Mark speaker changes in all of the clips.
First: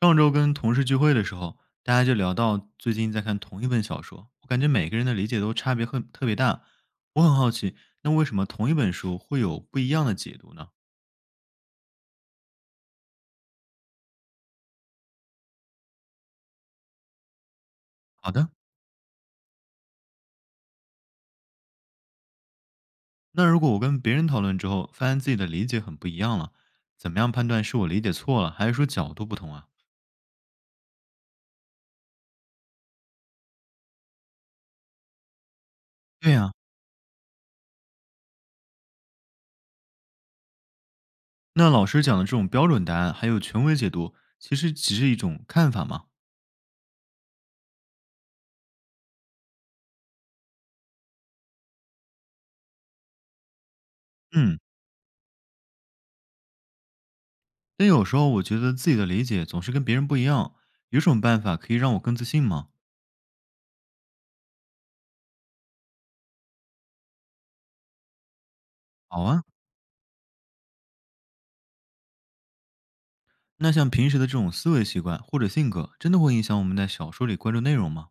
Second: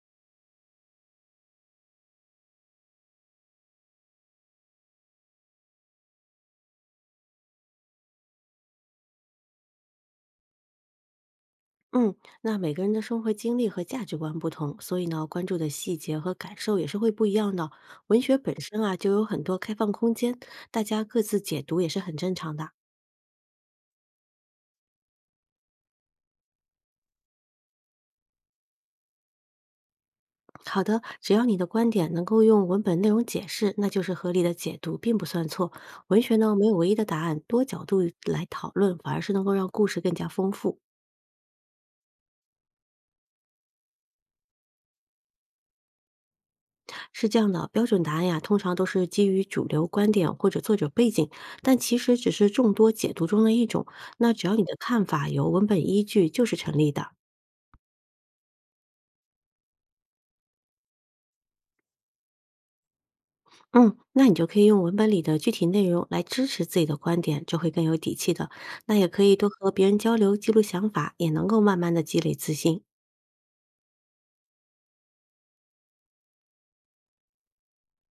Speaker 1: 上周跟同事聚会的时候，大家就聊到最近在看同一本小说，我感觉每个人的理解都差别很特别大。我很好奇，那为什么同一本书会有不一样的解读呢？
Speaker 2: 嗯，那每个人的生活经历和价值观不同，所以呢，关注的细节和感受也是会不一样的。文
Speaker 1: 好
Speaker 2: 学
Speaker 1: 的。
Speaker 2: 本身啊，就有很多开放空间，大家各自解读也是很正常的。
Speaker 1: 那如果我跟别人讨论之后，发现自己的理解很不一样了，怎么样判断是我理解错了，还是说角度不同啊？
Speaker 2: 好的，只要你的观点能够用文本内容解释，那就是合理的解读，并不算错。文
Speaker 1: 对
Speaker 2: 学
Speaker 1: 呀、
Speaker 2: 呢，没有唯一的答案，多角度来讨论，反而是能够让故事更加丰富。
Speaker 1: 那老师讲的这种标准答案还有权威解读，其实只是一种看法嘛。
Speaker 2: 是这样的，标准答案呀，通常都是基于主流观点或者作者背景，但其实只是众多解读中的一种。那只要
Speaker 1: 嗯。
Speaker 2: 你的看法有文本依据，就是成立的。
Speaker 1: 但有时候我觉得自己的理解总是跟别人不一样，有什么办法可以让我更自信吗？
Speaker 2: 嗯，那你就可以用文本里的具体内容来支持自己的观点，就会更有底气的。那也可
Speaker 1: 好
Speaker 2: 以
Speaker 1: 啊。
Speaker 2: 多和别人交流，记录想法，也能够慢慢的积累自信。
Speaker 1: 那像平时的这种思维习惯或者性格，真的会影响我们在小说里关注内容吗？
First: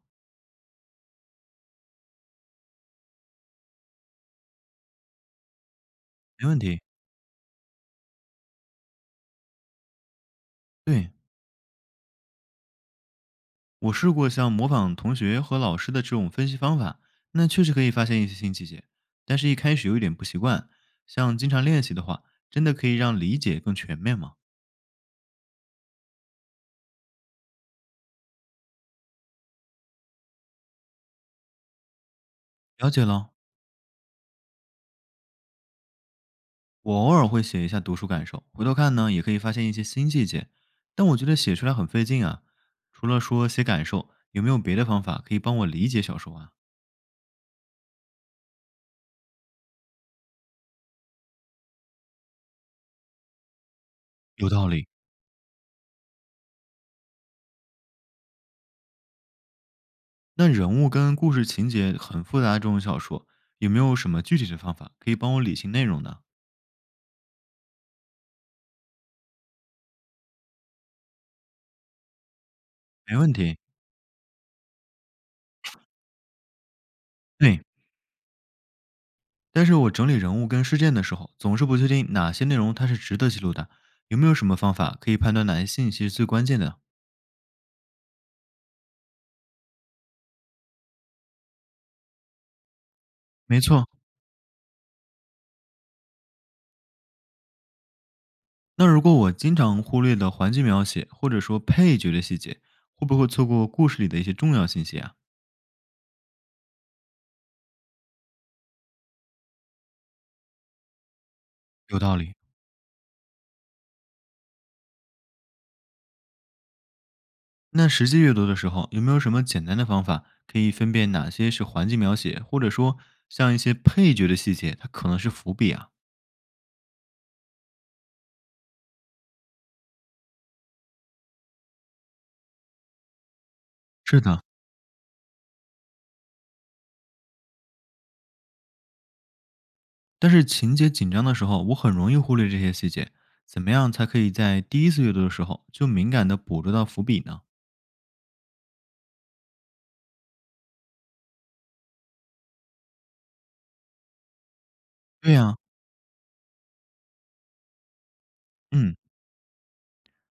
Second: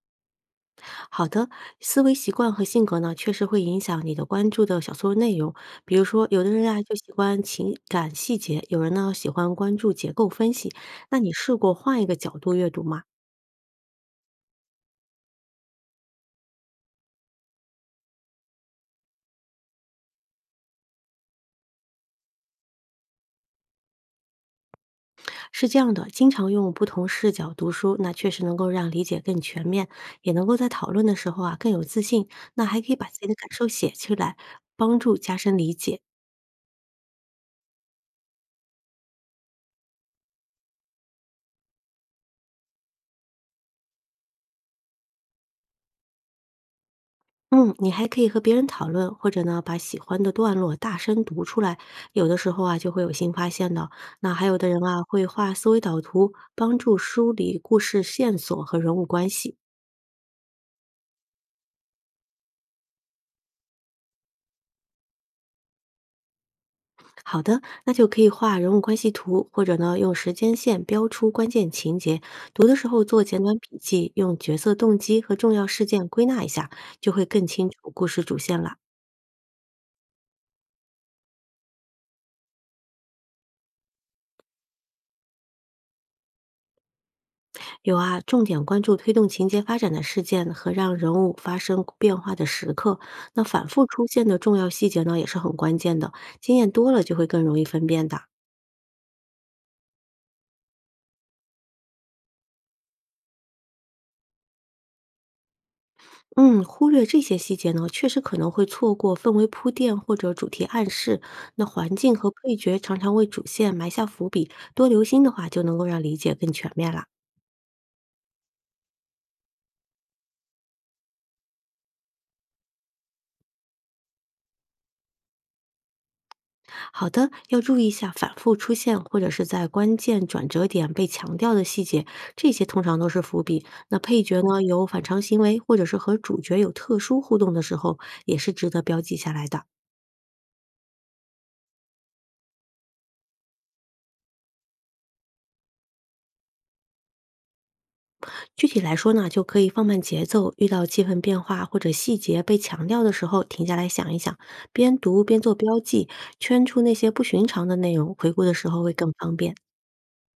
Speaker 2: 好的，思维习惯和性格呢，确实会影响你的关注的小说内容。比如说，有
Speaker 1: 没
Speaker 2: 的
Speaker 1: 问
Speaker 2: 人
Speaker 1: 题。
Speaker 2: 啊就喜欢情感细节，有人呢喜欢关注结构分析。
Speaker 1: 对，
Speaker 2: 那你试过换一个角度阅读吗？
Speaker 1: 我试过像模仿同学和老师的这种分析方法，那确实可以发现一些新细节，但是一开始有一点不习惯。像经常练习的话，真的可以让理解更全面吗？
Speaker 2: 是这样的，经常用不同视角读书，那确实能够让理解更全面，也能够在讨论的时候啊更有自信。那还可
Speaker 1: 了
Speaker 2: 以
Speaker 1: 解
Speaker 2: 把自己
Speaker 1: 了。
Speaker 2: 的感受写出来，帮助加深理解。
Speaker 1: 我偶尔会写一下读书感受，回头看呢也可以发现一些新细节，但我觉得写出来很费劲啊。除了说写感受，有没有别的方法可以帮我理解小说啊？
Speaker 2: 嗯，你还可以和别人讨论，或者呢，把喜欢的段落大声读出来。有的时候啊，就会有新发现的。那还
Speaker 1: 有
Speaker 2: 有的
Speaker 1: 道
Speaker 2: 人
Speaker 1: 理。
Speaker 2: 啊，会画思维导图，帮助梳理故事线索和人物关系。
Speaker 1: 那人物跟故事情节很复杂的这种小说，有没有什么具体的方法可以帮我理清内容呢？
Speaker 2: 好的，那就可以画人物关系图，或者呢，用时间线标出关键情节。读的时候
Speaker 1: 没
Speaker 2: 做
Speaker 1: 问
Speaker 2: 简短
Speaker 1: 题。
Speaker 2: 笔记，用角色动机和重要事件归纳一下，就会更
Speaker 1: 对，
Speaker 2: 清楚故事主线了。
Speaker 1: 但是我整理人物跟事件的时候，总是不确定哪些内容它是值得记录的。有没有什么方法可以判断哪些信息是最关键的？
Speaker 2: 有啊，重点关注推动情节发展的事件和让人物发生变化的时刻。那
Speaker 1: 没
Speaker 2: 反复
Speaker 1: 错。
Speaker 2: 出现的重要细节呢，也是很关键的。经验多了就会更容易分辨的。
Speaker 1: 那如果我经常忽略的环境描写或者说配角的细节，会不会错过故事里的一些重要信息啊？
Speaker 2: 嗯，忽略这些细节呢，确实可能会错过氛围铺垫或者主题暗示。那环
Speaker 1: 有
Speaker 2: 境
Speaker 1: 道
Speaker 2: 和
Speaker 1: 理。
Speaker 2: 配角常常为主线埋下伏笔，多留心的话，就能够让理解更全面啦。
Speaker 1: 那实际阅读的时候，有没有什么简单的方法可以分辨哪些是环境描写，或者说像一些配角的细节，它可能是伏笔啊？
Speaker 2: 好的，要注意一下反复出现或者是在关键转折点被强调的细节，这些通常都是伏笔。那
Speaker 1: 是
Speaker 2: 配角
Speaker 1: 的，
Speaker 2: 呢有反常行为，或者是和主角有特殊互动的时候，也是值得标记下来的。
Speaker 1: 但是情节紧张的时候，我很容易忽略这些细节。怎么样才可以在第一次阅读的时候就敏感地捕捉到伏笔呢？
Speaker 2: 具体来说呢，就可以放慢节奏，遇到气氛变化或者细节被强调的时候，停下来想一想，边读
Speaker 1: 对
Speaker 2: 边做
Speaker 1: 呀、
Speaker 2: 标记，圈出那些不寻常的内容，回顾的时候会
Speaker 1: 嗯，
Speaker 2: 更方便。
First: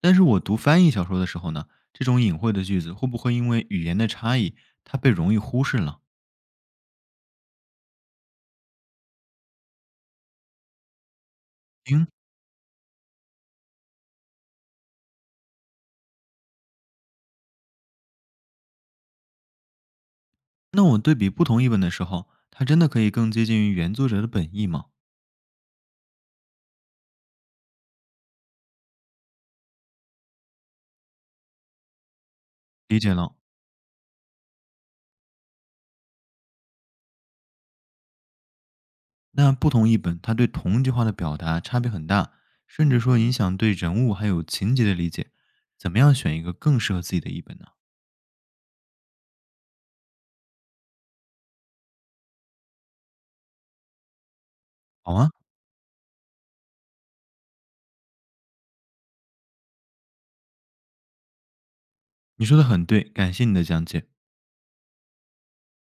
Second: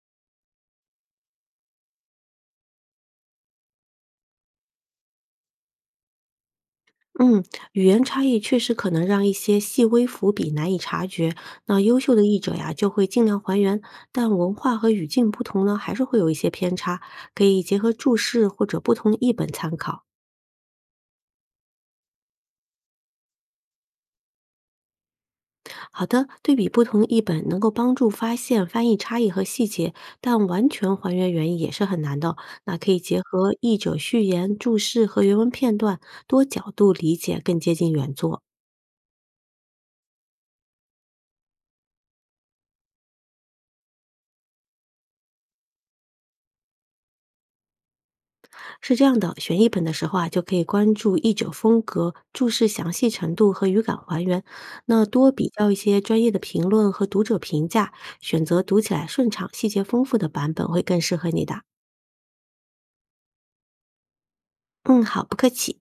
Speaker 1: 但是我读翻译小说的时候呢，这种隐晦的句子会不会因为语言的差异，它被容易忽视了？
Speaker 2: 嗯，语言差异确实可能让一些细微伏笔难以察觉。那优
Speaker 1: 嗯。
Speaker 2: 秀的译者呀，就会尽量还原，但文化和语境不同呢，还是会有一些偏差。可以结合注释或者不同译本参考。
Speaker 1: 那我对比不同译本的时候，它真的可以更接近于原作者的本意吗？
Speaker 2: 好的，对比不同译本能够帮助发现翻译差异和细节，但完全还原原意也是很难的。那可以
Speaker 1: 理解
Speaker 2: 结
Speaker 1: 了。
Speaker 2: 合译者序言、注释和原文片段，多角度理解，更接近原作。
Speaker 1: 那不同译本，它对同一句话的表达差别很大，甚至说影响对人物还有情节的理解。怎么样选一个更适合自己的译本呢？
Speaker 2: 是这样的，选译本的时候啊，就可以关注译者风格、注释详细程度和语感还原，那
Speaker 1: 好啊，
Speaker 2: 多比较一些专业的评论和读者评价，选择读起来顺畅、细节丰富的版本会更适合你的。
Speaker 1: 你说的很对，感谢你的讲解。
Speaker 2: 嗯，好，不客气。